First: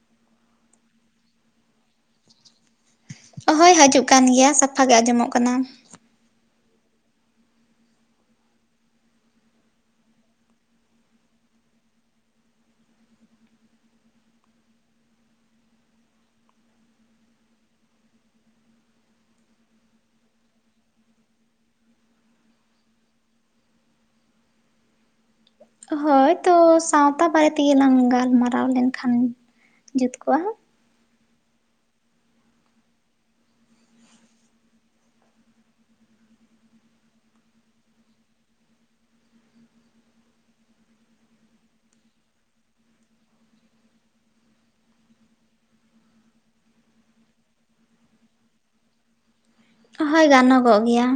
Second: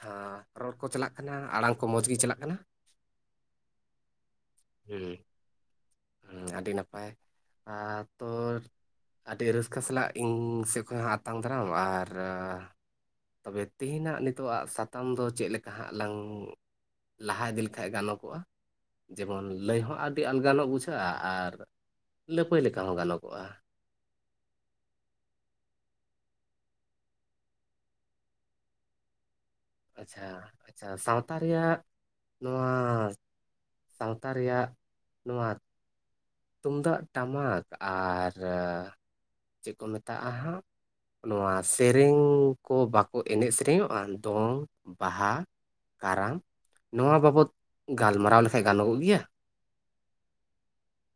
ᱦᱮᱸ ᱨᱚᱲ ᱠᱚ ᱪᱟᱞᱟᱜ ᱠᱟᱱᱟ, ᱟᱲᱟᱝ ᱠᱚ ᱢᱚᱸᱡᱽ ᱜᱮ ᱪᱟᱞᱟᱜ ᱠᱟᱱᱟ? ᱦᱳᱭ ᱦᱳᱡᱩᱜ ᱠᱟᱱ ᱜᱮᱭᱟ ᱥᱟᱯᱷᱟ ᱜᱮ ᱟᱸᱡᱚᱢᱚᱜ ᱠᱟᱱᱟ᱾ ᱦᱮᱸ ᱟᱹᱰᱤ ᱱᱟᱯᱟᱭ ᱟᱨ ᱛᱳᱨ ᱟᱹᱰᱤ ᱨᱟᱹᱥᱠᱟᱹ ᱥᱟᱞᱟᱜ ᱤᱧ ᱥᱮᱫ ᱠᱷᱚᱡ ᱦᱚᱸ ᱟᱛᱟᱝ ᱫᱟᱨᱟᱢ ᱟᱨ ᱛᱚᱵᱮ ᱛᱮᱦᱮᱧ ᱟᱜ ᱱᱤᱛᱚᱜ ᱟᱜ ᱥᱟᱛᱟᱢ ᱫᱚ ᱪᱮᱫ ᱞᱮᱠᱟ ᱦᱟᱸᱜ ᱞᱟᱝ ᱞᱟᱦᱟ ᱤᱫᱤ ᱞᱮᱠᱷᱟᱡᱽ ᱜᱟᱱᱚᱜ ᱚᱜᱼᱟ ᱡᱮᱢᱚᱱ ᱞᱟᱹᱭ ᱦᱚᱸ ᱟᱹᱰᱤ ᱟᱞᱜᱟ ᱱᱚᱜ ᱵᱩᱡᱷᱟᱹᱜᱼᱟ ᱟᱨ ᱞᱟᱹᱯᱟᱹᱭ ᱞᱮᱠᱟ ᱦᱚᱸ ᱜᱟᱱᱚᱜ ᱚᱜᱼᱟ᱾ ᱦᱳᱭ ᱛᱚ ᱥᱟᱶᱛᱟ ᱵᱟᱨᱮ ᱛᱮᱜᱮ ᱞᱟᱝ ᱜᱟᱞᱢᱟᱨᱟᱣ ᱞᱮᱱᱠᱷᱟᱱ, ᱡᱩᱛ ᱟᱪᱪᱷᱟ, ᱠᱚᱜᱼᱟ᱾ ᱟᱪᱪᱷᱟ᱾ ᱥᱟᱶᱛᱟ ᱨᱮᱭᱟᱜ, ᱱᱚᱣᱟ ᱥᱟᱶᱛᱟ ᱨᱮᱭᱟᱜ, ᱱᱚᱣᱟ ᱛᱩᱢᱫᱟᱜ ᱴᱟᱢᱟᱠ ᱟᱨ ᱪᱮᱫ ᱠᱚ ᱢᱮᱛᱟᱜᱼᱟ ᱦᱟᱸᱜ ᱱᱚᱣᱟ ᱥᱮᱨᱮᱧ ᱠᱚ ᱵᱟᱠᱚ ᱮᱱᱮᱡ ᱥᱮᱨᱮᱧᱚᱜᱼᱟ ᱫᱚᱝ, ᱵᱟᱦᱟ, ᱠᱟᱨᱟᱢ ᱱᱚᱣᱟ ᱵᱟᱵᱚᱛ ᱜᱟᱞᱢᱟᱨᱟᱣ ᱞᱮᱠᱷᱟᱡ ᱜᱟᱱᱚ ᱜᱚᱜ ᱜᱮᱭᱟ? ᱦᱳᱭ ᱜᱟᱱᱚ ᱜᱚᱜ ᱜᱮᱭᱟ,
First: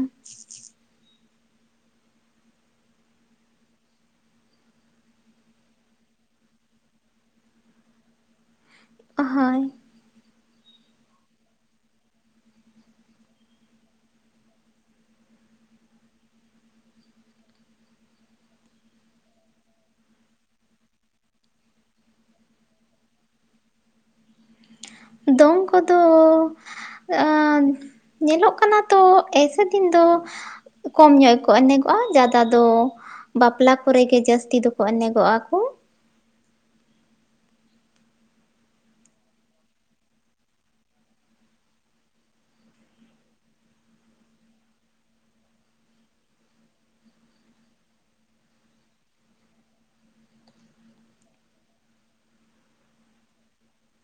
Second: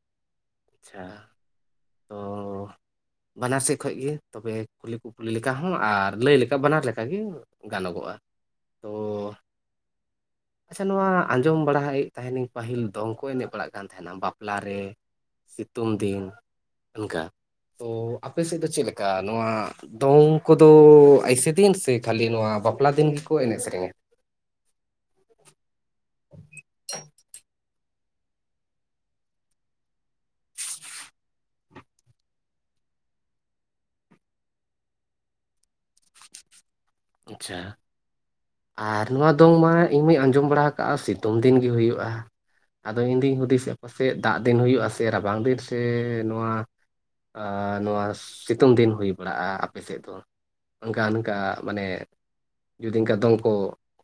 ᱟᱪᱪᱷᱟ ᱛᱚᱸᱻ ᱵᱟᱱᱟᱨ ᱥᱮᱫ ᱠᱷᱚᱡ ᱜᱮ ᱛᱚᱵᱮ ᱠᱩᱞᱤᱼᱠᱩᱠᱞᱤ ᱞᱮᱠᱟ ᱦᱚᱸ ᱟᱨ ᱞᱟᱹᱭ ᱞᱮᱠᱟ ᱵᱟᱱᱟᱨ ᱞᱮᱠᱟᱜᱮ, ᱜᱟᱱᱚ ᱜᱚᱜᱼᱟ ᱛᱚ ᱦᱳᱭ ᱟᱪᱷᱟ ᱱᱚᱣᱟ ᱟᱸᱡᱚᱢ ᱵᱟᱲᱮᱫ ᱛᱟᱦᱮᱱᱹᱧ ᱯᱟᱹᱦᱤᱞ ᱫᱚᱝ ᱠᱚ ᱮᱱᱮᱡ ᱵᱟᱲᱟᱜ ᱠᱟᱱ ᱛᱟᱦᱮᱱᱟ ᱵᱟᱯᱞᱟ ᱨᱮ ᱥᱤᱛᱩᱝ ᱫᱤᱱ ᱚᱱᱠᱟ ᱛᱚ ᱟᱯᱮ ᱥᱮᱫ ᱫᱚ ᱪᱮᱫ ᱞᱮᱠᱟ? ᱱᱚᱣᱟ ᱫᱚᱝ ᱠᱚᱫᱚ ᱟᱭᱥᱮ ᱫᱤᱱ ᱥᱮ ᱠᱷᱟᱹᱞᱤ ᱱᱚᱣᱟ ᱵᱟᱯᱞᱟ ᱫᱤᱱ ᱜᱮᱠᱚ ᱮᱱᱮᱡ ᱥᱮᱨᱮᱧᱟ᱾ ᱫᱚᱝ ᱠᱚᱫᱚ ᱟ ᱧᱮᱞᱚᱜ ᱠᱟᱱᱟ ᱛᱚ ᱮᱭᱥᱮ ᱫᱤᱱ ᱫᱚ ᱠᱚᱢ ᱧᱚᱜ ᱜᱮ ᱠᱚ ᱮᱱᱮᱡ ᱜᱚᱜᱼᱟ ᱡᱟᱫᱟ ᱫᱚ ᱵᱟᱯᱞᱟ ᱠᱚᱨᱮ ᱜᱮ ᱡᱟᱹᱥᱛᱤ ᱫᱚᱠᱚ ᱮᱱᱮ ᱜᱚᱜᱼᱟ ᱠᱚ, ᱟᱪᱪᱷᱟ ᱟᱨ ᱱᱚᱣᱟ ᱫᱚᱝ ᱢᱟ ᱤᱧ ᱢᱟᱧ ᱟᱸᱡᱚᱢ ᱵᱟᱲᱟ ᱠᱟᱜᱼᱟ ᱥᱤᱛᱩᱝ ᱫᱤᱱ ᱜᱮ ᱦᱩᱭᱩᱜᱼᱟ᱾ ᱟᱫᱚ ᱤᱧ ᱫᱩᱧ ᱦᱩᱫᱤᱥᱮᱜᱼᱟ ᱯᱟᱥᱮᱡ ᱫᱟᱜ ᱫᱤᱱ ᱦᱩᱭᱩᱜᱼᱟ ᱥᱮ ᱨᱟᱵᱟᱝ ᱫᱤᱱ ᱥᱮ ᱱᱚᱣᱟ ᱱᱚᱣᱟ ᱥᱤᱛᱩᱝ ᱫᱤᱱ ᱦᱩᱭ ᱵᱟᱲᱟᱜᱼᱟ ᱟᱯᱮ ᱥᱮᱫ ᱫᱚ ᱚᱱᱠᱟ ᱚᱱᱠᱟ ᱢᱟᱱᱮ ᱡᱩᱫᱤ ᱤᱱᱠᱟ ᱫᱚᱝᱠᱚ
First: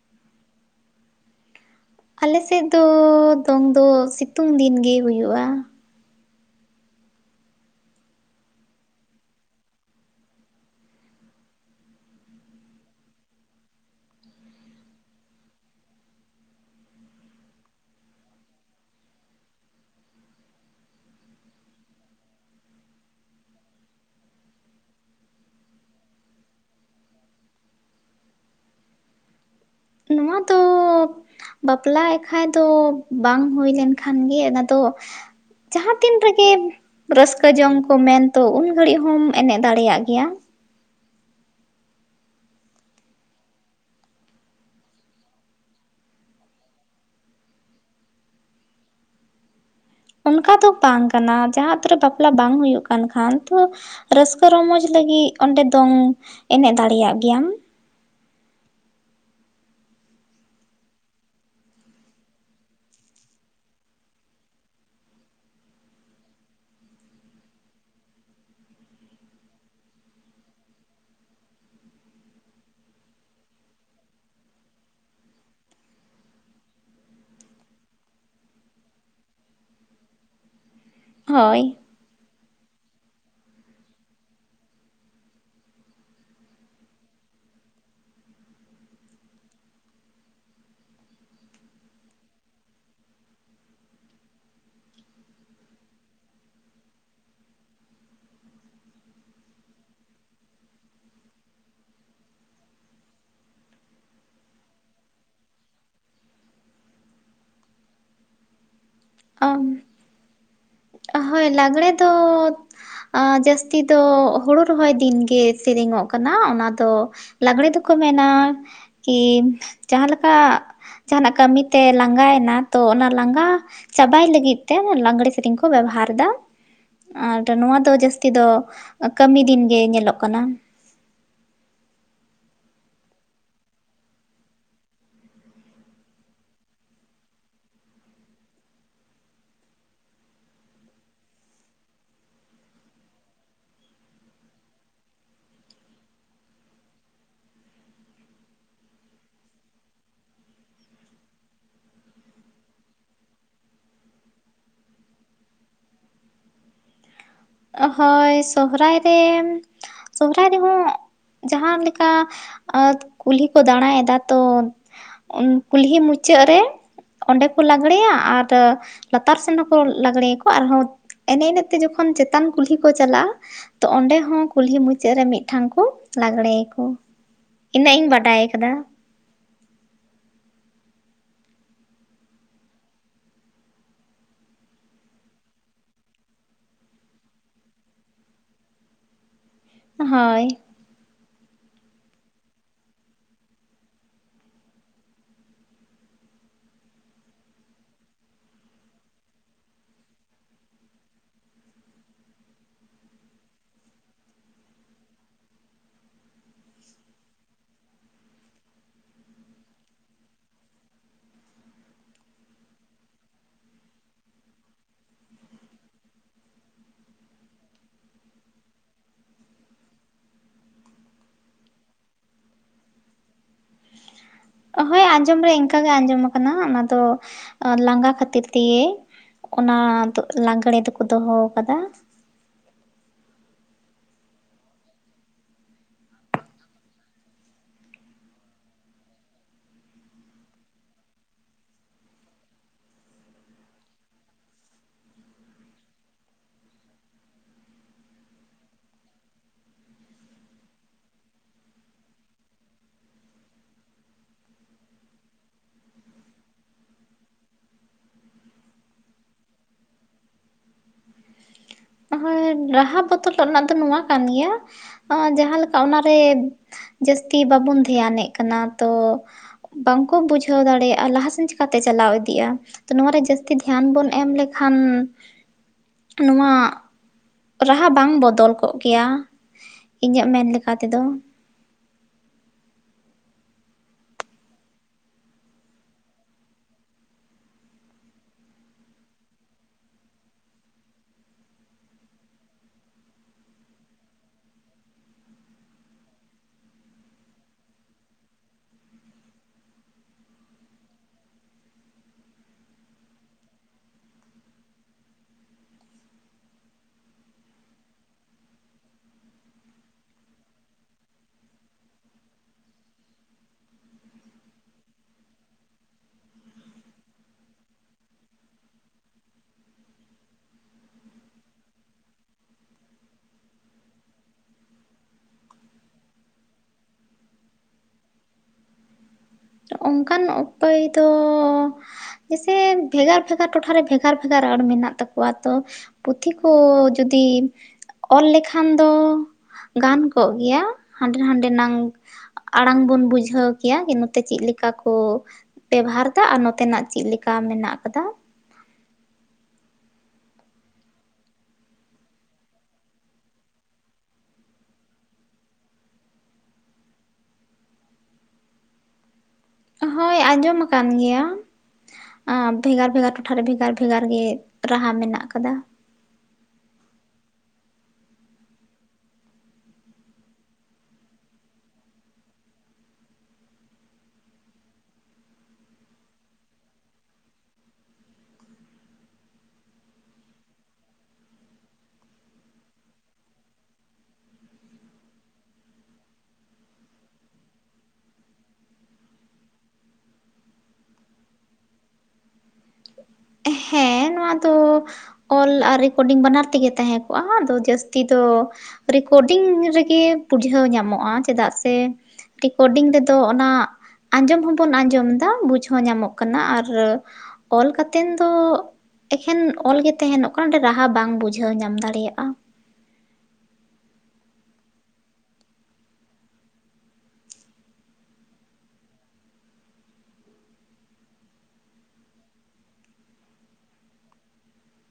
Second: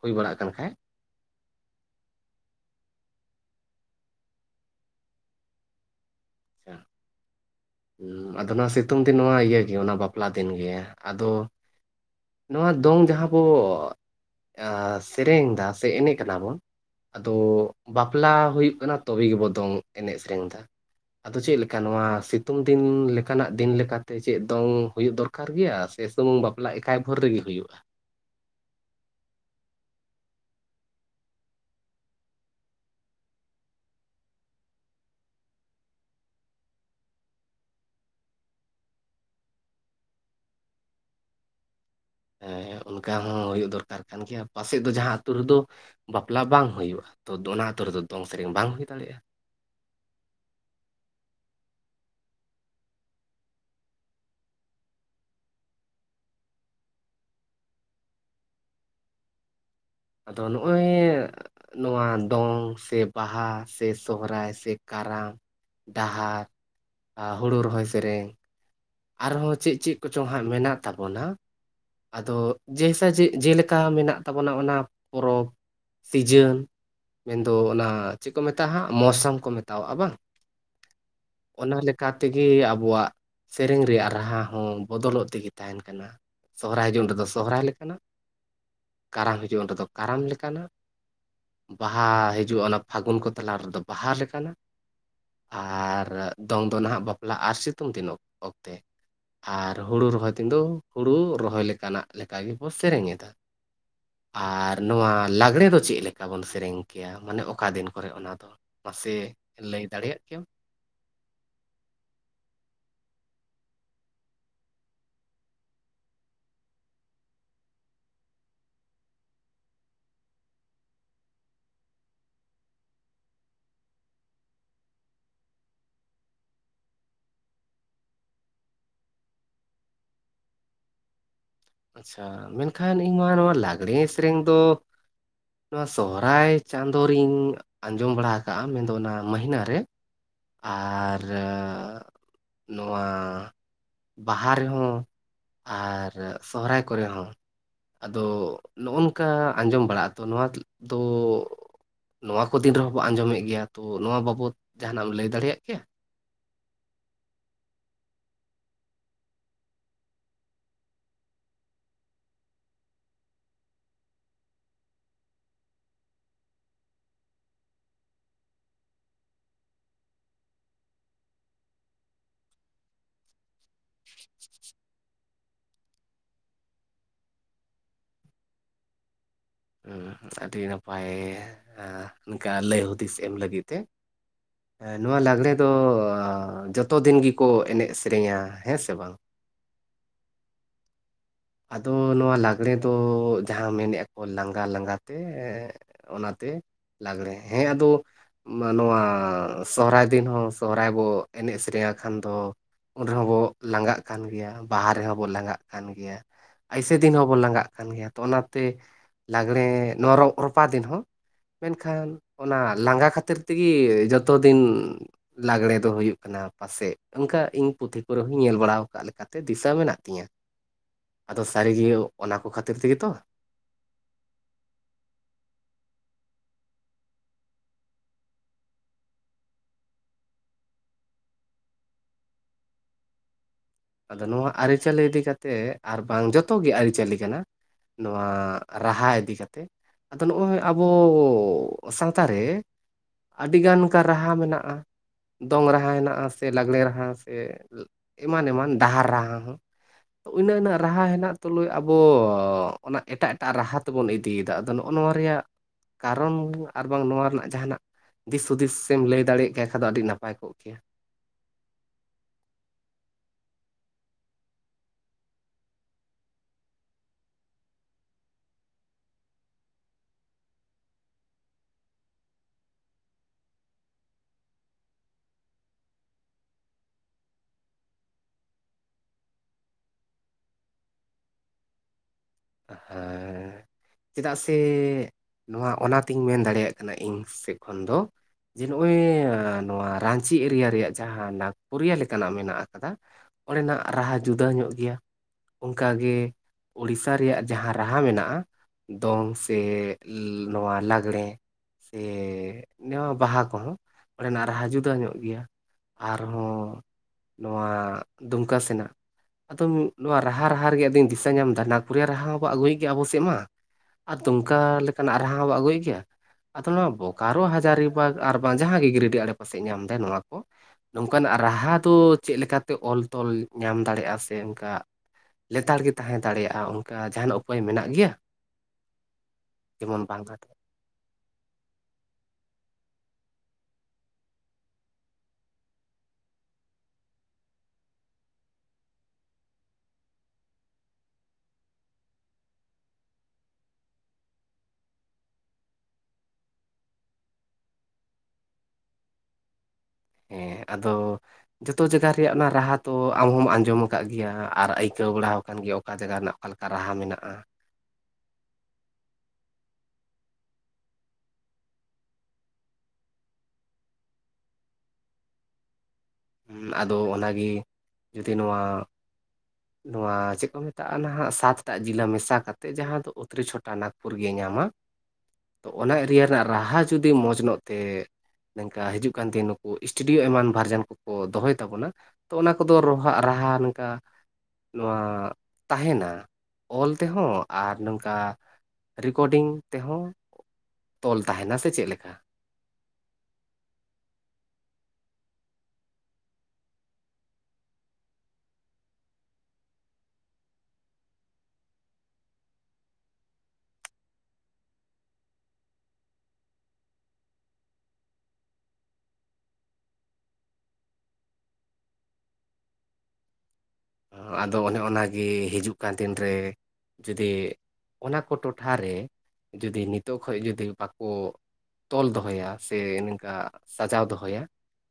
ᱦᱩᱭ ᱵᱟᱲᱟᱜ ᱠᱟᱱ ᱠᱷᱟᱡ ᱟᱞᱮᱥᱮᱫ ᱫᱚ ᱫᱚᱝ ᱫᱚ ᱥᱤᱛᱩᱝ ᱫᱤᱱ ᱜᱮ ᱦᱩᱭᱩᱜᱼᱟ [unintelligible] ᱦᱚ ᱟᱫᱚ ᱱᱚᱣᱟ ᱥᱤᱛᱩᱝ ᱫᱤᱱ ᱱᱚᱣᱟ ᱤᱭᱟᱹᱟᱹᱜᱮ ᱚᱱᱟ ᱵᱟᱯᱞᱟ ᱫᱤᱱ ᱜᱮ ᱟᱫᱚ ᱱᱚᱣᱟ ᱫᱚᱝ ᱡᱟᱦᱟᱸ ᱵᱚ ᱥᱮᱨᱮᱧ ᱫᱟ ᱥᱮ ᱮᱱᱮᱡ ᱠᱟᱱᱟ ᱵᱚᱱ ᱟᱫᱚ ᱵᱟᱯᱞᱟ ᱦᱩᱭᱩᱜ ᱠᱟᱱᱟ ᱛᱚᱵᱮ ᱜᱮᱵᱚ ᱫᱚᱝ ᱮᱱᱮᱡ ᱥᱮᱨᱮᱧ ᱮᱫᱟ ᱟᱫᱚ ᱪᱮᱫᱞᱮᱠᱟ ᱱᱚᱣᱟ ᱥᱤᱛᱩᱝ ᱫᱤᱱ ᱞᱮᱠᱟᱱᱟᱜ ᱫᱤᱱ ᱞᱮᱠᱟᱛᱮ ᱪᱮᱫ ᱫᱚᱝ ᱦᱩᱭᱩᱜ ᱫᱚᱨᱠᱟᱨ ᱫᱚᱨᱠᱟᱨ ᱜᱮᱭᱟ ᱥᱮ ᱥᱩᱢᱩᱝ ᱵᱟᱯᱞᱟ ᱮᱠᱟᱭ ᱵᱷᱳᱨ ᱨᱮᱜᱮ ᱦᱩᱭᱩᱜᱼᱟ ᱱᱚᱣᱟ ᱫᱚ ᱵᱟᱯᱞᱟ ᱮᱱᱠᱷᱟ ᱫᱚ ᱵᱟᱝ ᱦᱩᱭ ᱞᱮᱱᱠᱷᱟᱱ ᱜᱮ ᱚᱱᱟᱫᱚ ᱡᱟᱦᱟᱸ ᱛᱤᱱ ᱨᱮᱜᱮ ᱨᱟᱹᱥᱠᱟᱹ ᱡᱚᱝ ᱠᱚ ᱢᱮᱱᱛᱚ ᱩᱱ ᱜᱷᱟᱹᱲᱤᱡ ᱦᱚᱢ ᱮᱱᱮᱡ ᱫᱟᱲᱮᱭᱟᱜ ᱜᱮᱭᱟ ᱦᱮᱸ ᱚᱱᱠᱟ ᱦᱚᱸ ᱦᱩᱭᱩᱜ ᱫᱚᱨᱠᱟᱨ ᱠᱟᱱ ᱜᱮᱭᱟ ᱯᱟᱥᱮᱡ ᱫᱚ ᱡᱟᱦᱟᱸ ᱟᱹᱛᱩ ᱨᱮᱫᱚ ᱵᱟᱯᱞᱟ ᱵᱟᱝ ᱦᱩᱭᱩᱜᱼᱟ ᱛᱚ ᱚᱱᱟ ᱟᱹᱛᱩ ᱨᱮᱫᱚ ᱫᱚᱝ ᱥᱮᱨᱮᱧ ᱵᱟᱝ ᱦᱩᱭ ᱫᱟᱲᱮᱭᱟᱜᱼᱟ ᱚᱱᱠᱟ ᱫᱚ ᱵᱟᱝ ᱠᱟᱱᱟ ᱡᱟᱦᱟᱸ ᱟᱛᱩᱨᱮ ᱵᱟᱯᱞᱟ ᱵᱟᱝ ᱦᱩᱭᱩᱜ ᱠᱟᱱ ᱠᱷᱟᱱ ᱛᱚ ᱨᱟᱹᱥᱠᱟᱹ ᱨᱚᱢᱚᱡ ᱞᱟᱹᱜᱤᱫ ᱚᱸᱰᱮ ᱫᱚᱝ ᱮᱱᱮᱡ ᱫᱟᱲᱮᱭᱟᱜ ᱜᱮᱭᱟᱢ ᱟᱫᱚ ᱱᱚᱜᱼᱚᱭ ᱱᱚᱣᱟ ᱫᱚᱝ ᱥᱮ ᱵᱟᱦᱟ ᱥᱮ ᱥᱚᱦᱨᱟᱭ ᱥᱮ ᱠᱟᱨᱟᱢ ᱰᱟᱦᱟᱨ ᱟᱨ ᱦᱩᱲᱩ ᱨᱚᱦᱚᱭ ᱥᱮᱨᱮᱧ ᱟᱨᱦᱚᱸ ᱪᱮᱫ ᱪᱮᱫ ᱠᱚᱪᱚᱝ ᱦᱟᱸᱜ ᱢᱮᱱᱟᱜ ᱛᱟᱵᱚᱱᱟ ᱟᱫᱚ ᱡᱮᱭᱥᱮ ᱡᱮᱞᱮᱠᱟ ᱢᱮᱱᱟᱜ ᱛᱟᱵᱚᱱᱟ ᱚᱱᱟ ᱯᱚᱨᱚᱵᱽ ᱥᱤᱡᱮᱱ ᱢᱮᱱᱫᱚ ᱚᱱᱟ ᱪᱮᱫ ᱠᱚ ᱢᱮᱛᱟᱜ ᱦᱟᱜ ᱢᱳᱥᱚᱢ ᱠᱚ ᱢᱮᱛᱟᱣᱟᱜᱼᱟ ᱵᱟᱝ ᱦᱳᱭ ᱚᱱᱟ ᱞᱮᱠᱟ ᱛᱮᱜᱮ ᱟᱵᱚᱣᱟᱜ ᱥᱮᱨᱮᱧ ᱨᱮᱭᱟᱜ ᱨᱟᱦᱟ ᱦᱚᱸ ᱵᱚᱫᱚᱞᱚᱜ ᱛᱮᱜᱮ ᱛᱟᱦᱮᱱ ᱠᱟᱱᱟ ᱥᱚᱦᱨᱟᱭ ᱦᱤᱡᱩᱜᱼᱟ ᱩᱱᱰᱮ ᱫᱚ ᱥᱚᱦᱨᱟᱭ ᱡᱳᱱ ᱨᱮᱫᱚ ᱥᱚᱦᱚᱨᱟᱭ ᱞᱮᱠᱟᱱᱟᱜ ᱠᱟᱨᱟᱢ ᱦᱤᱡᱩᱜᱼᱟ ᱩᱱᱸᱨᱮ ᱫᱚ ᱠᱟᱨᱟᱢ ᱞᱮᱠᱟᱱᱟᱜ ᱵᱟᱦᱟ ᱦᱤᱡᱩᱜᱼᱟ ᱚᱱᱟ ᱯᱷᱟᱹᱜᱩᱱ ᱠᱚ ᱛᱟᱞᱟ ᱨᱮᱫᱚ ᱵᱟᱦᱟ ᱞᱮᱠᱟᱱᱟᱜ ᱟᱨ ᱫᱚᱝ ᱫᱚ ᱱᱟᱦᱟᱜ ᱵᱟᱯᱞᱟ ᱟᱨ ᱥᱤᱛᱩᱝ ᱫᱤᱱ ᱚᱠᱛᱮ ᱟᱨ ᱦᱩᱲᱩ ᱨᱚᱦᱚᱭ ᱛᱤᱧᱩ ᱦᱩᱲᱩ ᱨᱚᱦᱚᱭ ᱞᱮᱠᱟᱱᱟᱜ ᱞᱮᱠᱟ ᱜᱮᱵᱚ ᱥᱮᱨᱮᱧᱮᱫᱟ᱾ ᱟᱨ ᱱᱚᱣᱟ ᱞᱟᱜᱽᱲᱮ ᱫᱚ ᱪᱮᱫ ᱞᱮᱠᱟ ᱵᱚᱱ ᱥᱮᱨᱮᱧ ᱠᱮᱭᱟ ᱢᱟᱱᱮ ᱚᱠᱟ ᱫᱤᱱ ᱠᱚᱨᱮ ᱚᱱᱟ ᱫᱚ ᱢᱟᱥᱮ ᱞᱟᱹᱭ ᱫᱟᱲᱮᱭᱟᱜ ᱠᱮᱭᱟᱢ? ᱦᱳᱭ ᱞᱟᱜᱽᱲᱮ ᱫᱚ ᱡᱟᱹᱥᱛᱤ ᱫᱚ ᱦᱩᱲᱩ ᱨᱚᱦᱚᱭ ᱫᱤᱱ ᱜᱮ ᱥᱮᱨᱮᱧᱚᱜ ᱠᱟᱱᱟ ᱚᱱᱟ ᱫᱚ ᱞᱟᱜᱽᱲᱮ ᱫᱚ ᱠᱚ ᱢᱮᱱᱟ ᱠᱤ ᱡᱟᱦᱟᱸ ᱞᱮᱠᱟ ᱡᱟᱦᱟᱱᱟᱜ ᱠᱟᱹᱢᱤ ᱛᱮ ᱞᱟᱸᱜᱟᱭᱮᱱᱟ ᱛᱚ ᱚᱱᱟ ᱞᱟᱸᱜᱟ ᱪᱟᱵᱟᱭ ᱞᱟᱹᱜᱤᱫ ᱛᱮ ᱞᱟᱸᱜᱽᱲᱮ ᱥᱮᱨᱮᱧ ᱠᱚ ᱠᱚ ᱵᱮᱵᱚᱦᱟᱨᱫᱟ ᱟᱨ ᱱᱚᱶᱟ ᱫᱚ ᱡᱟᱹᱥᱛᱤ ᱫᱚ ᱠᱟᱹᱢᱤ ᱫᱤᱱ ᱜᱮ ᱧᱮᱞᱚᱜ ᱠᱟᱱᱟ᱾ ᱟᱪᱷᱟ ᱢᱮᱱᱠᱷᱟᱱ ᱤᱧᱢᱟ ᱱᱚᱶᱟ ᱞᱟᱜᱽᱲᱮ ᱥᱮᱨᱮᱧ ᱫᱚ ᱱᱚᱣᱟ ᱥᱚᱦᱨᱟᱭ ᱪᱟᱸᱫᱳ ᱨᱤᱧ ᱟᱸᱡᱚᱢ ᱵᱟᱲᱟ ᱟᱠᱟᱟᱜᱼᱟ ᱢᱮᱱᱫᱚ ᱚᱱᱟ ᱢᱟᱹᱦᱤᱱᱟᱹ ᱨᱮ ᱟᱨ ᱱᱚᱶᱟ ᱵᱟᱦᱟ ᱨᱮᱦᱚᱸ ᱟᱨ ᱥᱚᱦᱨᱟᱭ ᱠᱚᱨᱮ ᱦᱚᱸ ᱟᱫᱚ ᱱᱚᱜᱼᱚ ᱱᱚᱝᱠᱟ ᱟᱸᱡᱚᱢ ᱵᱟᱲᱟᱜᱼᱟ ᱟ ᱛᱚ ᱱᱚᱣᱟ ᱫᱚ ᱱᱚᱣᱟ ᱠᱚ ᱫᱤᱱ ᱨᱮᱦᱚᱸ ᱵᱚ ᱟᱸᱡᱚᱢᱮᱫ ᱜᱮᱭᱟ ᱛᱚ ᱱᱚᱣᱟ ᱵᱟᱵᱚᱫ ᱡᱟᱦᱱᱟᱜ ᱮᱢ ᱞᱟᱹᱭ ᱫᱟᱲᱮᱭᱟᱜ ᱠᱮᱭᱟ ᱦᱳᱭ ᱥᱚᱦᱨᱟᱭ ᱨᱮ ᱥᱚᱦᱨᱟᱭ ᱨᱮᱦᱚᱸ ᱡᱟᱦᱟᱸ ᱞᱮᱠᱟ ᱠᱩᱞᱦᱤ ᱠᱚ ᱫᱟᱬᱟᱭ ᱮᱫᱟ ᱛᱚ ᱠᱩᱞᱦᱤ ᱢᱩᱪᱟᱹᱫ ᱨᱮ ᱚᱸᱰᱮ ᱠᱚ ᱞᱟᱸᱜᱽᱲᱮᱭᱟ ᱟᱨ ᱞᱟᱛᱟᱨ ᱥᱮᱱ ᱦᱚᱸᱠᱚ ᱞᱟᱸᱜᱽᱲᱮᱭᱟ ᱠᱚ ᱟᱨᱦᱚᱸ ᱮᱱᱮᱡ ᱮᱱᱮᱡ ᱛᱮ ᱡᱚᱠᱷᱚᱱ ᱪᱮᱛᱟᱱ ᱠᱩᱞᱦᱤ ᱠᱚ ᱪᱟᱞᱟᱜᱼᱟ ᱛᱚ ᱚᱸᱰᱮᱦ ᱠᱩᱞᱦᱤ ᱢᱩᱪᱟᱹᱫ ᱨᱮ ᱢᱤᱫ ᱴᱷᱟᱝ ᱠᱚ ᱞᱟᱸᱜᱽᱲᱮᱭᱟᱠᱚ ᱤᱱᱟᱹᱜ ᱤᱧ ᱵᱟᱰᱟᱭ ᱟᱠᱟᱫᱟ ᱦᱮᱸ ᱟᱹᱰᱤ ᱱᱟᱯᱟᱭ [unintelligible] ᱱᱚᱠᱟ ᱞᱟᱹᱭ ᱦᱩᱫᱤᱥ ᱮᱢ ᱞᱟᱹᱜᱤᱫ ᱛᱮ ᱮᱸ ᱱᱚᱣᱟ ᱞᱟᱜᱽᱲᱮ ᱫᱚ ᱡᱚᱛᱚ ᱫᱤᱱ ᱜᱮᱠᱚ ᱮᱱᱮᱡ ᱥᱮᱨᱮᱧᱟ ᱦᱮᱸ ᱥᱮ ᱵᱟᱝ ᱦᱳᱭ ᱟᱫᱚ ᱱᱚᱣᱟ ᱞᱟᱜᱽᱲᱮ ᱫᱚ ᱡᱟᱦᱟᱸ ᱢᱮᱱᱮᱫ ᱟᱠᱚ ᱞᱟᱸᱜᱟ ᱞᱟᱸᱜᱟ ᱛᱮ [unintelligible] ᱚᱱᱟᱛᱮ ᱞᱟᱜᱽᱲᱮ ᱦᱮᱸ ᱟᱫᱚ ᱢᱟ ᱱᱚᱣᱟ ᱥᱚᱦᱨᱟᱭ ᱫᱤᱱ ᱦᱚᱸ ᱥᱚᱦᱨᱟᱭ ᱵᱚ ᱮᱱᱮᱡ ᱥᱮᱨᱮᱧ ᱟᱠᱷᱟᱱ ᱫᱚ ᱩᱱ ᱨᱮᱦᱚᱸ ᱵᱚ ᱞᱟᱸᱜᱟᱜ ᱠᱟᱱ ᱜᱮᱭᱟ ᱵᱟᱦᱟ ᱨᱮᱦᱚᱸ ᱵᱚ ᱞᱟᱸᱜᱟᱜ ᱠᱟᱱ ᱜᱮᱭᱟ ᱟᱭᱥᱮ ᱫᱤᱱ ᱦᱚᱸᱵᱚᱱ ᱞᱟᱸᱜᱟᱜ ᱠᱟᱱ ᱜᱮᱭᱟ ᱛᱚ ᱚᱱᱟᱛᱮ ᱞᱟᱜᱽᱲᱮ ᱱᱚᱣᱟ ᱨᱚ ᱨᱚᱯᱟ ᱫᱤᱱ ᱦᱚᱸ ᱢᱮᱱᱠᱷᱟᱱ ᱚᱱᱟ ᱞᱟᱸᱜᱟ ᱠᱷᱟᱹᱛᱤᱨ ᱛᱤᱜᱤ ᱡᱚᱛᱚ ᱫᱤᱱ ᱞᱟᱜᱽᱲᱮ ᱫᱚ ᱦᱩᱭᱩᱜ ᱠᱟᱱᱟ ᱯᱟᱥᱮᱡ ᱚᱱᱠᱟ ᱤᱧ ᱯᱩᱛᱷᱤ ᱠᱚᱨᱮ ᱦᱚᱸᱧ ᱧᱮᱞ ᱵᱟᱲᱟ ᱟᱠᱟᱫ ᱞᱮᱠᱟᱛᱮ ᱫᱤᱥᱟᱹ ᱢᱮᱱᱟᱜ ᱛᱤᱧᱟᱹ ᱟᱫᱚ ᱥᱟᱹᱨᱤᱜᱮᱭᱳ ᱚᱱᱟ ᱠᱚ ᱠᱷᱟᱹᱛᱤᱨ ᱛᱤᱜᱤ ᱛᱚ ᱦᱚᱭ ᱟᱸᱡᱚᱢ ᱨᱮ ᱤᱱᱠᱟᱜᱮ ᱟᱸᱡᱚᱢ ᱟᱠᱟᱱᱟ ᱚᱱᱟ ᱫᱚ ᱞᱟᱸᱜᱟ ᱠᱷᱟᱹᱛᱤᱨ ᱛᱤᱜᱤ ᱚᱱᱟ ᱫᱚ ᱞᱟᱜᱽᱲᱮ ᱫᱚᱠᱚ ᱫᱚᱦᱚ ᱟᱠᱟᱫᱟ ᱟᱫᱚ ᱱᱚᱣᱟ ᱟᱹᱨᱤᱪᱟᱹᱞᱤ ᱤᱫᱤ ᱠᱟᱛᱮ ᱟᱨ ᱵᱟᱝ ᱡᱚᱛᱚ ᱜᱮ ᱟᱹᱨᱤᱪᱟᱹᱞᱤ ᱠᱟᱱᱟ ᱱᱚᱣᱟ ᱨᱟᱦᱟ ᱤᱫᱤ ᱠᱟᱛᱮᱫ ᱟᱫᱚ ᱱᱚᱜᱼᱚᱭ ᱟᱵᱚ ᱥᱟᱶᱛᱟ ᱨᱮ ᱟᱹᱰᱤ ᱜᱟᱱ ᱚᱱᱠᱟ ᱨᱟᱦᱟ ᱢᱮᱱᱟᱜᱼᱟ ᱫᱚᱝ ᱨᱟᱦᱟ ᱦᱮᱱᱟᱜᱼᱟ ᱥᱮ ᱞᱟᱜᱽᱲᱮ ᱨᱟᱦᱟ ᱥᱮ [unintelligible] ᱮᱢᱟᱱ ᱮᱢᱟᱱ ᱰᱟᱦᱟᱨ ᱨᱟᱦᱟ ᱦᱚᱸ ᱤᱱᱟᱹᱜ ᱤᱱᱟᱹᱜ ᱨᱟᱦᱟ ᱦᱮᱱᱟᱜ ᱛᱩᱞᱩᱡ ᱟᱵᱚ ᱚᱱᱟ ᱮᱴᱟᱜ ᱮᱴᱟᱜ ᱨᱟᱦᱟ ᱛᱮᱵᱚᱱ ᱤᱫᱤ ᱤᱫᱤᱭᱮᱫᱟ ᱟᱫᱚ ᱱᱚᱜᱼᱚ ᱱᱚᱣᱟ ᱨᱮᱭᱟᱜ ᱠᱟᱨᱚᱱ ᱟᱨ ᱵᱟᱝ ᱱᱚᱣᱟ ᱨᱮᱱᱟᱜ ᱡᱟᱦᱟᱱᱟᱜ ᱫᱤᱥ ᱦᱩᱫᱤᱥ ᱮᱢ ᱞᱟᱹᱭ ᱫᱟᱲᱮᱭᱟᱜ ᱠᱷᱟᱡ ᱫᱚ ᱟᱹᱰᱤ ᱱᱟᱯᱟᱭ ᱠᱚᱜ ᱠᱮᱭᱟ ᱦᱳᱭ ᱨᱟᱦᱟ ᱵᱚᱫᱚᱞᱚᱜ ᱨᱮᱱᱟᱜ ᱫᱚ ᱱᱚᱣᱟ ᱠᱟᱱ ᱜᱮᱭᱟ [unintelligible] ᱡᱟᱦᱟᱸ ᱞᱮᱠᱟ ᱚᱱᱟᱨᱮ ᱡᱟᱹᱥᱛᱤ ᱵᱟᱵᱚᱱ ᱫᱷᱮᱭᱟᱱᱮᱜ ᱠᱟᱱᱟ ᱛᱚ ᱵᱟᱝᱠᱚ ᱵᱩᱡᱷᱟᱹᱣ ᱫᱟᱲᱮᱭᱟᱜᱼᱟ ᱞᱟᱦᱟ ᱥᱮᱱ ᱪᱤᱠᱟᱛᱮ ᱪᱟᱞᱟᱣ ᱤᱫᱤᱜᱼᱟ ᱱᱚᱣᱟ ᱨᱮ ᱡᱟᱹᱥᱛᱤ ᱫᱷᱮᱭᱟᱱ ᱵᱚᱱ ᱮᱢ ᱞᱮᱠᱷᱟᱱ ᱱᱚᱣᱟ ᱨᱟᱦᱟ ᱵᱟᱝ ᱵᱚᱫᱚᱞ ᱠᱚᱜ ᱠᱮᱭᱟ ᱤᱧᱟᱹᱜ ᱢᱮᱱ ᱞᱮᱠᱟ ᱛᱮᱫᱚ ᱦᱮᱸ ᱪᱮᱫᱟᱜ ᱥᱮ ᱱᱚᱣᱟ ᱚᱱᱟᱛᱤᱧ ᱢᱮᱱ ᱫᱟᱲᱮᱭᱟᱜ ᱠᱟᱱᱟ ᱤᱧ ᱥᱮᱫ ᱠᱷᱚᱱ ᱫᱚ ᱡᱮ ᱱᱚᱜᱼᱚᱸᱭ ᱱᱚᱣᱟ ᱨᱟᱺᱪᱤ ᱮᱨᱤᱭᱟ ᱨᱮᱭᱟᱜ ᱡᱟᱦᱟᱸ ᱱᱟᱜᱽᱯᱚᱨᱤᱭᱟᱹ ᱞᱮᱠᱟᱱᱟᱜ ᱢᱮᱱᱟᱜ ᱟᱠᱟᱫᱟ ᱚᱸᱰᱮᱱᱟᱜ ᱨᱟᱦᱟ ᱡᱩᱫᱟᱹ ᱧᱚᱜ ᱜᱮᱭᱟ ᱚᱱᱠᱟᱜᱮ [unintelligible] [unintelligible] ᱨᱮᱭᱟᱜ ᱡᱟᱦᱟᱸ ᱨᱟᱦᱟ ᱢᱮᱱᱟᱜᱼᱟ ᱫᱚᱝ ᱥᱮ ᱱᱚᱣᱟ ᱞᱟᱜᱽᱲᱮ ᱥᱮ ᱱᱚᱣᱟ ᱵᱟᱦᱟ ᱠᱚᱦᱚᱸ ᱚᱸᱰᱮᱱᱟᱜ ᱨᱟᱦᱟ ᱡᱩᱫᱟᱹ ᱧᱚᱜ ᱜᱮᱭᱟ ᱟᱨᱦᱚᱸ ᱱᱚᱣᱟ ᱫᱩᱢᱠᱟ ᱥᱮᱱᱟᱜ ᱟᱫᱚᱢ ᱱᱚᱣᱟ ᱨᱟᱦᱟ ᱨᱟᱦᱟ ᱨᱮᱜᱮ ᱟᱫᱚᱧ ᱫᱤᱥᱟᱹ ᱧᱟᱢ ᱮᱫᱟ ᱱᱟᱜᱽᱯᱚᱨᱤᱭᱟ ᱨᱟᱦᱟ ᱦᱚᱸᱠᱚ ᱟᱹᱜᱩᱭ ᱜᱮᱭᱟ ᱟᱵᱚ ᱥᱮᱫ ᱢᱟ ᱟᱨ ᱛᱩᱝᱠᱟ ᱞᱮᱠᱟᱱᱟᱜ ᱨᱟᱦᱟ ᱦᱚᱸ ᱵᱚ ᱟᱹᱜᱩᱭ ᱜᱮᱭᱟ ᱟᱫᱚ ᱱᱚᱣᱟ ᱵᱳᱠᱟᱨᱳ ᱦᱟᱡᱟᱨᱤᱵᱟᱜᱽ ᱟᱨ ᱵᱟᱝ ᱡᱟᱦᱟᱸ ᱜᱮ ᱜᱤᱨᱤᱰᱤ ᱟᱲᱮᱯᱟᱥᱮ ᱧᱟᱢ ᱫᱟᱭ ᱱᱚᱣᱟ ᱠᱚ ᱱᱚᱝᱠᱟᱱᱟᱜ ᱨᱟᱦᱟ ᱫᱚ ᱪᱮᱫ ᱞᱮᱠᱟᱛᱮ ᱚᱞ ᱛᱚᱞ ᱧᱟᱢ ᱫᱟᱲᱮᱭᱟᱜᱼᱟ ᱥᱮ ᱚᱱᱠᱟ ᱞᱮᱛᱟᱲ ᱜᱮ ᱛᱟᱦᱮᱸ ᱫᱟᱲᱮᱭᱟᱜᱼᱟ ᱚᱱᱠᱟ ᱡᱟᱦᱱᱟᱜ ᱩᱯᱟᱹᱭ ᱢᱮᱱᱟᱜ ᱜᱮᱭᱟ [inaudible] ᱡᱮᱢᱚᱱ ᱚᱱᱠᱟᱱ ᱵᱟᱝ ᱩᱯᱟᱹᱭ ᱫᱚ [unintelligible] ᱦᱮᱥᱮ ᱵᱷᱮᱜᱟᱨ ᱵᱷᱮᱜᱟᱨ ᱴᱚᱴᱷᱟᱨᱮ ᱵᱷᱮᱜᱟᱨ ᱵᱷᱮᱜᱟᱨ ᱨᱚᱲ ᱢᱮᱱᱟᱜ ᱛᱟᱠᱚᱣᱟ ᱛᱚ ᱯᱩᱛᱷᱤ ᱠᱚ ᱡᱩᱫᱤ ᱚᱞ ᱞᱮᱠᱷᱟᱱ ᱫᱚ ᱜᱟᱱ ᱠᱚᱜ ᱜᱮᱭᱟ ᱦᱟᱸᱰᱮ ᱱᱟᱸᱰᱮ ᱱᱟᱝ ᱟᱲᱟᱝ ᱵᱚᱱ ᱵᱩᱡᱷᱟᱹᱣ ᱠᱮᱭᱟ [unintelligible] ᱱᱚᱛᱮ ᱪᱤᱫ ᱞᱮᱠᱟ ᱠᱚ ᱵᱮᱵᱦᱷᱟᱨ ᱫᱟ ᱟᱨ ᱱᱚᱛᱮᱱᱟᱜ ᱪᱮᱫ ᱞᱤᱠᱟ ᱢᱮᱱᱟᱜ ᱟᱠᱟᱫᱟ ᱦᱮᱸ ᱟᱫᱚ ᱡᱚᱛᱚ ᱡᱟᱜᱟ ᱨᱮᱭᱟᱜ ᱚᱱᱟ ᱨᱟᱦᱟ ᱛᱚ ᱟᱢ ᱦᱚᱢ ᱟᱸᱡᱚᱢ ᱟᱠᱟᱫ ᱜᱮᱭᱟ ᱟᱨ ᱟᱹᱭᱠᱟᱹᱣ ᱵᱟᱲᱟ ᱠᱟᱱ ᱜᱮᱭᱟ ᱚᱠᱟ ᱡᱟᱜᱟ ᱨᱮᱱᱟᱜ ᱚᱠᱟ ᱞᱮᱠᱟ ᱨᱟᱦᱟ ᱢᱮᱱᱟᱜᱼᱟ ᱦᱚᱭ ᱟᱸᱡᱚᱢ ᱠᱟᱱ ᱜᱮᱭᱟ [unintelligible] ᱵᱷᱮᱜᱟᱨ-ᱵᱷᱮᱜᱟᱨ ᱴᱚᱴᱷᱟ ᱨᱮ ᱵᱷᱮᱜᱟᱨ-ᱵᱷᱮᱜᱟᱨ ᱜᱮ ᱨᱟᱦᱟ ᱢᱮᱱᱟᱜ ᱟᱠᱟᱫᱟ ᱟᱫᱚ ᱚᱱᱟᱜᱮ ᱡᱩᱫᱤ ᱱᱚᱣᱟ ᱱᱚᱣᱟ ᱪᱮᱫ ᱠᱚ ᱢᱮᱛᱟᱜᱼᱟ ᱱᱟᱦᱟᱜ ᱥᱟᱛᱴᱟᱜ ᱡᱤᱞᱟ ᱢᱮᱥᱟ ᱠᱟᱛᱮᱜ ᱡᱟᱦᱟᱸ ᱫᱚ ᱩᱛᱨᱤ ᱪᱷᱚᱴᱟᱱᱟᱜᱽᱯᱩᱨ ᱜᱮᱭ ᱧᱟᱢᱟ ᱛᱚ ᱚᱱᱟ ᱮᱨᱤᱭᱟ ᱨᱮᱱᱟᱜ ᱨᱟᱦᱟ ᱡᱩᱫᱤ ᱢᱚᱸᱡᱽ ᱧᱚᱜ ᱛᱮ ᱱᱤᱝᱠᱟ ᱦᱤᱡᱩᱜ ᱠᱟᱱ ᱫᱤᱱ ᱱᱩᱠᱩ ᱥᱴᱮᱰᱤᱭᱳ ᱮᱢᱟᱱ ᱵᱷᱟᱨᱡᱟᱱ ᱠᱚ ᱠᱚ ᱫᱚᱦᱚᱭ ᱛᱟᱵᱚᱱᱟ ᱛᱚ ᱚᱱᱟ ᱠᱚᱫᱚ ᱨᱚᱯᱷᱟ ᱨᱟᱦᱟ ᱱᱚᱝᱠᱟ ᱱᱚᱣᱟ ᱛᱟᱦᱮᱱᱟ ᱚᱞ ᱛᱮᱦᱚᱸ ᱟᱨ ᱱᱚᱝᱠᱟ ᱨᱮᱠᱳᱨᱰᱤᱝ ᱛᱮᱦᱚᱸ ᱛᱚᱞ ᱛᱟᱦᱮᱱᱟ ᱥᱮ ᱪᱮᱫ ᱞᱮᱠᱟ ᱦᱮᱸ ᱱᱚᱣᱟ ᱫᱚ ᱚᱞ ᱟᱨ ᱨᱮᱠᱳᱰᱤᱝ ᱵᱟᱱᱟᱨ ᱛᱮᱜᱮ ᱛᱟᱦᱮᱸ ᱠᱚᱜᱼᱟ ᱟᱫᱚ ᱡᱟᱹᱥᱛᱤ ᱫᱚ ᱨᱮᱠᱳᱰᱤᱝ ᱨᱮᱜᱮ ᱵᱩᱡᱷᱟᱹᱣ ᱧᱟᱢᱚᱜᱼᱟ ᱪᱮᱫᱟᱜ ᱥᱮ ᱨᱮᱠᱚᱰᱤᱝ ᱨᱮᱫᱚ ᱚᱱᱟ ᱟᱸᱡᱚᱢ ᱦᱚᱸᱵᱚᱱ ᱟᱸᱡᱚᱢ ᱮᱫᱟ ᱵᱩᱡᱷᱟᱹᱣ ᱦᱚᱸ ᱧᱟᱢᱚᱜ ᱠᱟᱱᱟ ᱟᱨ ᱚᱞ ᱠᱟᱛᱮ [unintelligible] ᱫᱚ ᱮᱠᱮᱱ ᱚᱞ ᱜᱮ ᱛᱟᱦᱮᱱᱚᱜ ᱠᱟᱱᱟ ᱚᱸᱰᱮ ᱨᱟᱦᱟ ᱵᱟᱝ ᱵᱩᱡᱷᱟᱹᱣ ᱧᱟᱢ ᱫᱟᱲᱮᱭᱟᱜᱼᱟ ᱟᱫᱚ ᱚᱱᱮ ᱚᱱᱟᱜᱮ ᱦᱤᱡᱩᱜ ᱠᱟᱱ ᱫᱤᱱ ᱨᱮ ᱡᱩᱫᱤ ᱚᱱᱟ ᱠᱚ ᱴᱚᱴᱷᱟᱨᱮ ᱡᱩᱫᱤ ᱱᱤᱛᱚᱜ ᱠᱷᱚᱡ ᱡᱩᱫᱤ ᱵᱟᱠᱚ ᱛᱚᱞ ᱫᱚᱦᱚᱭᱟ ᱥᱮ ᱱᱚᱝᱠᱟ ᱥᱟᱡᱟᱣ ᱫᱚᱦᱚᱭᱟ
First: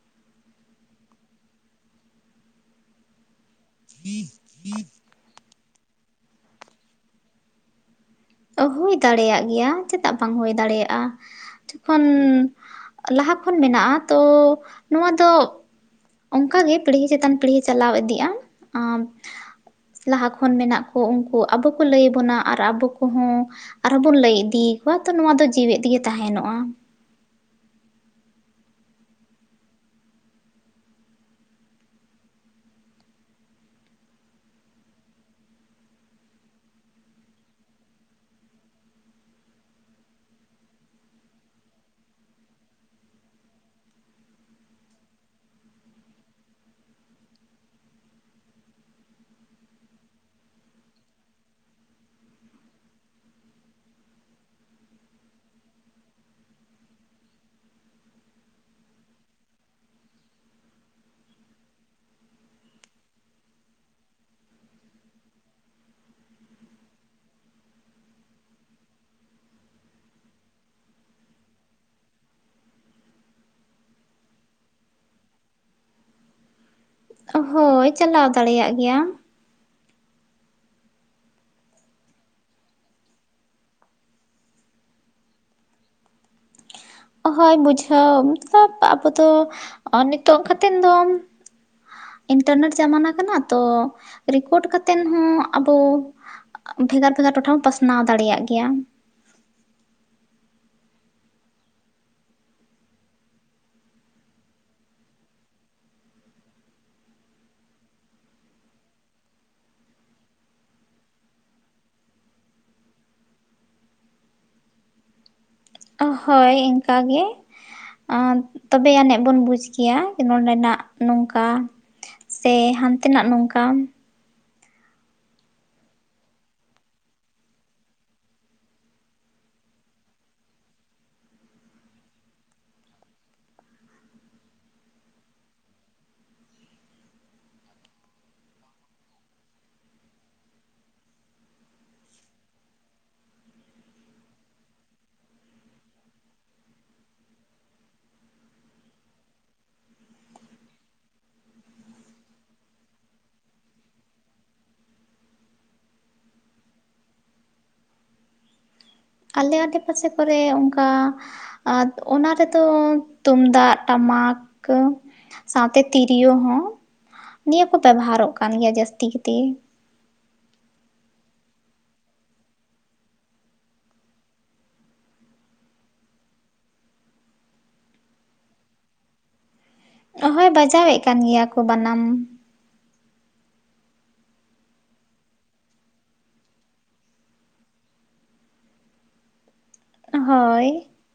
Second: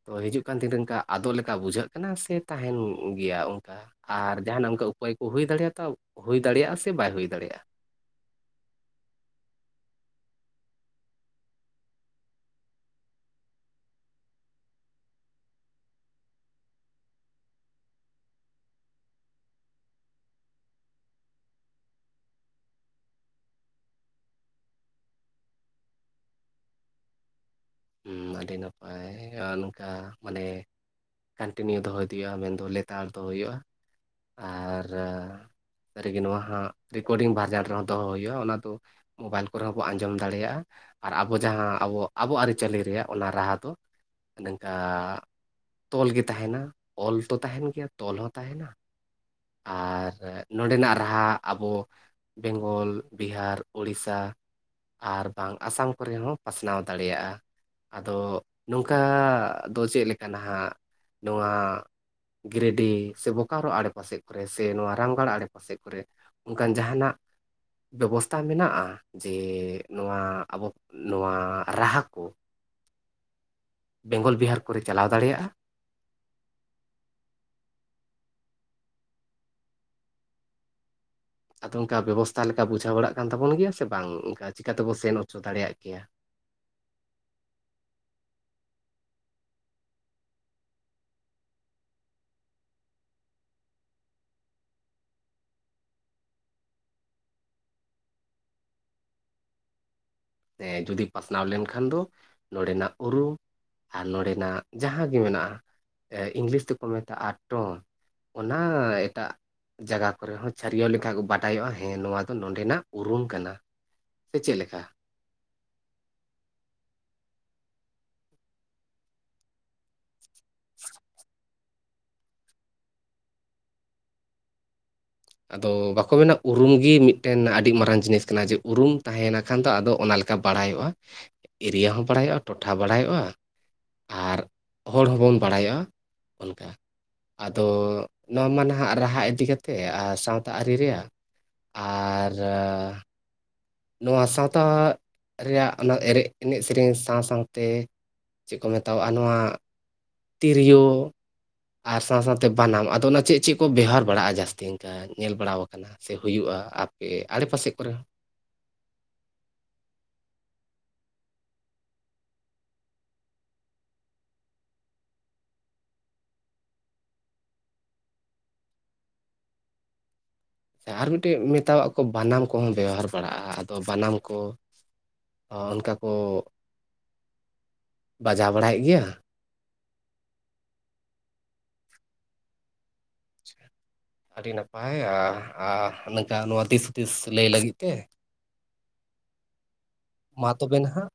ᱛᱚ ᱦᱤᱡᱩᱜ ᱠᱟᱱ ᱫᱤᱱ ᱚᱱᱠᱟ ᱟᱫᱚᱜ ᱞᱮᱠᱟ ᱵᱩᱡᱷᱟᱹᱜ ᱠᱟᱱᱟ ᱥᱮ ᱛᱟᱦᱮᱱ ᱜᱮᱭᱟ ᱚᱱᱠᱟ ᱟᱨ ᱡᱟᱦᱟᱱᱟᱜ ᱚᱱᱠᱟ ᱩᱯᱟᱹᱭ ᱠᱚ ᱦᱩᱭ ᱫᱟᱲᱮᱭᱟᱜ ᱦᱩᱭ ᱫᱟᱲᱮᱭᱟᱜᱼᱟ ᱥᱮ ᱵᱟᱭ ᱦᱩᱭ ᱫᱟᱲᱮᱭᱟᱜᱼᱟ ᱦᱩᱭ ᱫᱟᱲᱮᱭᱟᱜ ᱜᱮᱭᱟ ᱪᱮᱫᱟᱜ ᱵᱟᱝ ᱦᱩᱭ ᱫᱟᱲᱮᱭᱟᱜᱼᱟ ᱡᱚᱠᱷᱚᱱ ᱞᱟᱦᱟ ᱠᱷᱚᱱ ᱢᱮᱱᱟᱜᱼᱟ ᱛᱚ ᱱᱚᱣᱟ ᱫᱚ ᱚᱝᱠᱟ ᱜᱮ ᱯᱤᱲᱦᱤ ᱪᱮᱛᱟᱱ ᱯᱤᱲᱦᱤ ᱪᱟᱞᱟᱣ ᱤᱫᱤᱜᱼᱟ ᱟᱨ ᱞᱟᱦᱟ ᱠᱷᱚᱱ ᱢᱮᱱᱟᱜ ᱠᱚ ᱩᱝᱠᱩ ᱟᱵᱚ ᱠᱚ ᱞᱟᱹᱭ ᱟᱵᱚᱱᱟ ᱟᱨ ᱟᱵᱚ ᱠᱚᱦᱚᱸ ᱟᱨᱦᱚᱸ ᱵᱚᱱ ᱞᱟᱹᱭ ᱤᱫᱤᱭᱟᱠᱚᱣᱟ ᱛᱚ ᱱᱚᱣᱟ ᱫᱚ ᱡᱤᱣᱮᱫ ᱛᱮᱜᱮ ᱛᱟᱦᱮᱱᱚᱜᱼᱟ [unintelligible] ᱟᱹᱰᱤ ᱱᱟᱯᱟᱭ [unintelligible] ᱱᱚᱝᱠᱟ ᱢᱟᱱᱮ ᱠᱚᱱᱴᱤᱱᱤᱭᱩ ᱫᱚᱦᱚᱭ ᱤᱫᱤ ᱦᱩᱭᱩᱜᱼᱟ ᱢᱮᱱᱫᱚ ᱞᱮᱛᱟᱲ ᱫᱚᱦᱚ ᱦᱩᱭᱩᱜᱼᱟ ᱟᱨ ᱨᱮᱜᱮ ᱱᱚᱣᱟ ᱦᱟᱸᱜ ᱨᱮᱠᱳᱨᱰᱤᱝ ᱵᱷᱟᱨᱡᱟᱱ ᱨᱮᱦᱚᱸ ᱫᱚᱦᱚ ᱦᱩᱭᱩᱜᱼᱟ ᱚᱱᱟ ᱫᱚ ᱢᱳᱵᱟᱭᱤᱞ ᱠᱚᱨᱮ ᱦᱚᱸ ᱵᱚᱱ ᱟᱸᱡᱚᱢ ᱫᱟᱲᱮᱭᱟᱜᱼᱟ ᱟᱨ ᱟᱵᱚ ᱡᱟᱦᱟᱸ ᱟᱵᱚ ᱟᱵᱚᱣᱟᱜ ᱟᱨᱤ- ᱪᱟᱹᱞᱤ ᱨᱮᱭᱟᱜ ᱚᱱᱟ ᱨᱟᱦᱟ ᱫᱚ ᱱᱚᱝᱠᱟ ᱛᱚᱞ ᱜᱮ ᱛᱟᱦᱮᱱᱟ ᱚᱞ ᱛᱚ ᱛᱟᱦᱮᱱ ᱜᱮᱭᱟ ᱛᱚᱞ ᱦᱚᱸ ᱛᱟᱦᱮᱱᱟ ᱟᱨ [unintelligible] ᱱᱚᱰᱮᱱᱟᱜ ᱨᱟᱦᱟ ᱟᱵᱚ ᱵᱮᱝᱜᱚᱞ ᱵᱤᱦᱟᱨ ᱳᱲᱤᱥᱟ ᱟᱨ ᱵᱟᱝ ᱟᱥᱟᱢ ᱠᱚᱨᱮ ᱦᱚᱸ ᱯᱟᱥᱱᱟᱣ ᱫᱟᱲᱮᱭᱟᱜᱼᱟ ᱟᱫᱚ ᱱᱚᱝᱠᱟ ᱫᱚ ᱪᱮᱫ ᱞᱮᱠᱟ ᱱᱟᱦᱟᱜ ᱱᱚᱣᱟ ᱜᱤᱨᱤᱰᱤ ᱥᱮ ᱵᱳᱠᱟᱨᱳ ᱟᱢᱲᱮᱯᱟᱥᱮ ᱠᱚᱨᱮ ᱥᱮ ᱱᱚᱣᱟ ᱨᱟᱢᱜᱟᱲ ᱟᱲᱮᱯᱟᱥᱮ ᱠᱚᱨᱮ ᱚᱱᱠᱟᱱ ᱡᱟᱦᱟᱱᱟᱜ ᱵᱮᱵᱚᱥᱛᱷᱟ ᱢᱮᱱᱟᱜᱼᱟ ᱡᱮ ᱱᱚᱣᱟ ᱟᱵᱚ ᱱᱚᱣᱟ ᱨᱟᱦᱟ ᱠᱚ ᱵᱮᱝᱜᱚᱞ ᱵᱤᱦᱟᱨ ᱠᱚᱨᱮ ᱪᱟᱞᱟᱣ ᱫᱟᱲᱮᱭᱟᱜᱼᱟ ᱦᱳᱭ ᱪᱟᱞᱟᱣ ᱫᱟᱲᱮᱭᱟᱜ ᱜᱮᱭᱟᱢ ᱟᱫᱚ ᱚᱝᱠᱟ ᱵᱮᱵᱚᱥᱛᱛᱟ ᱞᱮᱠᱟ ᱵᱩᱡᱷᱟᱹᱣ ᱵᱟᱲᱟᱜ ᱠᱟᱱ ᱛᱟᱵᱚᱱ ᱜᱮᱭᱟ ᱥᱮ ᱵᱟᱝ ᱚᱝᱠᱟ ᱪᱤᱠᱟᱛᱮᱵᱚ ᱥᱮᱱ ᱚᱪᱚ ᱫᱟᱲᱮᱭᱟᱜ ᱠᱮᱭᱟ ᱦᱳᱭ ᱵᱩᱡᱷᱟᱹᱣ ᱢᱚᱛᱞᱚᱵᱽ ᱟᱵᱚ ᱫᱚ ᱱᱤᱛᱚᱜ ᱠᱟᱛᱮᱱ ᱫᱚ ᱤᱱᱴᱟᱨᱱᱮᱴ ᱡᱟᱢᱟᱱᱟ ᱠᱟᱱᱟ ᱛᱚ ᱨᱮᱠᱳᱨᱰ ᱠᱟᱛᱮᱱ ᱦᱚᱸ ᱟᱵᱚ ᱵᱷᱮᱜᱟᱨ-ᱵᱷᱮᱜᱟᱨ ᱴᱚᱴᱷᱟ [unintelligible] ᱯᱟᱥᱱᱟᱣ ᱫᱟᱲᱮᱭᱟᱜ ᱜᱮᱭᱟ [unintelligible] ᱡᱩᱫᱤ ᱯᱟᱥᱱᱟᱣ ᱞᱮᱱᱠᱷᱟᱱ ᱫᱚ ᱱᱚᱰᱮᱱᱟᱜ ᱩᱨᱩᱢ ᱟᱨ ᱱᱚᱰᱮᱱᱟᱜ ᱡᱟᱦᱟᱸ ᱜᱮ ᱢᱮᱱᱟᱜᱼᱟ [unintelligible] ᱤᱝᱞᱤᱥ ᱛᱮᱠᱚ ᱢᱮᱛᱟᱜᱼᱟ ᱴᱚᱱ ᱚᱱᱟ ᱮᱴᱟᱜ ᱡᱟᱭᱜᱟ ᱠᱚᱨᱮ ᱦᱚᱸ ᱪᱷᱟᱹᱨᱭᱟᱹᱣ ᱞᱮᱠᱷᱟᱱ ᱠᱚ ᱵᱟᱰᱟᱭᱚᱜᱼᱟ ᱦᱮᱸ ᱱᱚᱣᱟ ᱫᱚ ᱱᱚᱰᱮᱱᱟᱜ ᱩᱨᱩᱢ ᱠᱟᱱᱟ ᱥᱮ ᱪᱮᱫ ᱞᱮᱠᱟ ᱦᱳᱭ ᱤᱱᱠᱟᱜ ᱜᱮ [unintelligible] ᱛᱚᱵᱮ ᱟᱹᱱᱤᱡ ᱵᱚᱱ ᱵᱩᱡᱽ ᱠᱤᱭᱟ ᱱᱚᱸᱰᱮᱱᱟᱜ ᱱᱚᱝᱠᱟ ᱥᱮ ᱦᱟᱱᱛᱮ ᱱᱟᱜ ᱱᱚᱝᱠᱟ ᱾ ᱟᱫᱚ ᱵᱟᱠᱚ ᱢᱮᱱᱟ ᱩᱨᱩᱢ ᱜᱮ ᱢᱤᱫᱴᱮᱱ ᱟᱹᱰᱤ ᱢᱟᱨᱟᱝ ᱡᱤᱱᱤᱥ ᱠᱟᱱᱟ ᱡᱮ ᱩᱨᱩᱢ ᱛᱟᱦᱮᱱᱟ ᱠᱷᱟᱱ ᱫᱚ ᱟᱫᱚ ᱚᱱᱟ ᱞᱮᱠ ᱠᱟ ᱵᱟᱲᱟᱭᱚᱜᱼᱟ ᱮᱨᱤᱭᱟ ᱦᱚᱸ ᱵᱟᱲᱟᱭᱚᱜᱼᱟ ᱴᱚᱴᱷᱟ ᱵᱟᱲᱟᱭᱚᱜᱼᱟ᱾ ᱟᱨ ᱦᱚᱲ ᱦᱚᱸ ᱵᱚᱱ ᱵᱟᱲᱟᱭᱟ ᱚᱱᱠᱟ ᱾ ᱟᱫᱚ ᱱᱚᱣᱟ ᱢᱟ ᱱᱟᱦᱟᱜ ᱨᱟᱦᱟ ᱤᱫᱤ ᱠᱟᱛᱮ ᱟᱨ ᱥᱟᱶᱛᱟ ᱟᱹᱨᱤ ᱨᱮᱭᱟᱜ ᱟᱨ ᱨᱚ ᱱᱚᱣᱟ ᱥᱟᱶᱛᱟ ᱨᱮᱭᱟᱜ ᱚᱱᱟ ᱮᱨᱮᱜ ᱮᱱᱮᱡ ᱥᱮᱨᱮᱧ ᱥᱟᱶ ᱥᱟᱶᱛᱮ ᱪᱮᱜ ᱠᱚ ᱢᱮᱛᱟᱣᱟᱜ-ᱟ ᱱᱚᱣᱟ ᱛᱤᱨᱤᱭᱳ ᱟᱨ ᱥᱟᱶ ᱥᱟᱶᱛᱮ ᱵᱟᱱᱟᱢ, ᱟᱫᱚ ᱚᱱᱟ ᱪᱮᱜ ᱪᱮᱜ ᱠᱚ ᱵᱮᱣᱦᱟᱨ ᱵᱟᱲᱟᱜ-ᱟ ᱡᱟᱹᱥᱛᱤ ᱤᱝᱠᱟ? ᱧᱮᱞ ᱵᱟᱲᱟᱣ ᱠᱟᱱᱟ ᱥᱮ ᱦᱩᱭᱩᱜᱼᱟ ᱟᱯᱮ ᱟᱲᱮᱯᱟᱥᱮ ᱠᱚᱨᱮ ᱦᱚᱸ ᱾ ᱟᱞᱮ ᱟᱰᱮ ᱯᱟᱥᱮ ᱠᱚᱨᱮ ᱚᱝᱠᱟ ᱟᱨ ᱚᱱᱟ ᱨᱮᱫᱚ ᱛᱩᱢᱫᱟᱜ ᱴᱟᱢᱟᱠ ᱠᱟᱹ ᱾ ᱥᱟᱶᱛᱮ ᱛᱤᱨᱭᱳ ᱦᱚᱸ ᱱᱤᱭᱟᱹ ᱠᱚ ᱵᱮᱵᱚᱦᱟᱨᱚᱜ ᱠᱟᱱ ᱜᱮᱭᱟ ᱡᱟᱹᱥᱛᱤ ᱠᱤᱛᱮ ᱾ ᱟᱨ ᱢᱤᱫᱴᱮᱱ ᱢᱮᱛᱟᱣᱟᱜ ᱠᱚ ᱵᱟᱱᱟᱢ ᱠᱚᱦᱚᱸ ᱵᱮᱣᱦᱟᱨ ᱵᱟᱲᱟᱜᱼᱟ ᱟᱫᱚ ᱵᱟᱱᱟᱢ ᱠᱚ ᱚ ᱚᱱᱠᱟ ᱠᱩ ᱵᱟᱡᱟᱣ ᱵᱟᱲᱟᱭᱮᱜ ᱜᱤᱭᱟ? ᱦᱚᱭ ᱵᱟᱡᱟᱣᱮᱜ ᱠᱟᱱ ᱜᱮᱭᱟ ᱠᱚ ᱵᱟᱱᱟᱢ ᱾ [inaudible] ᱟᱹᱰᱤ ᱱᱟᱯᱟᱭ ᱟ ᱟ ᱱᱮᱝᱠᱟ ᱱᱚᱣᱟ ᱫᱤᱥ ᱦᱩᱫᱤᱥ ᱞᱟᱹᱭ ᱞᱟᱹᱜᱤᱛ ᱛᱮ ᱾ ᱢᱟ ᱦᱳᱭ ᱛᱚᱵᱮ ᱱᱟᱦᱟᱜ᱾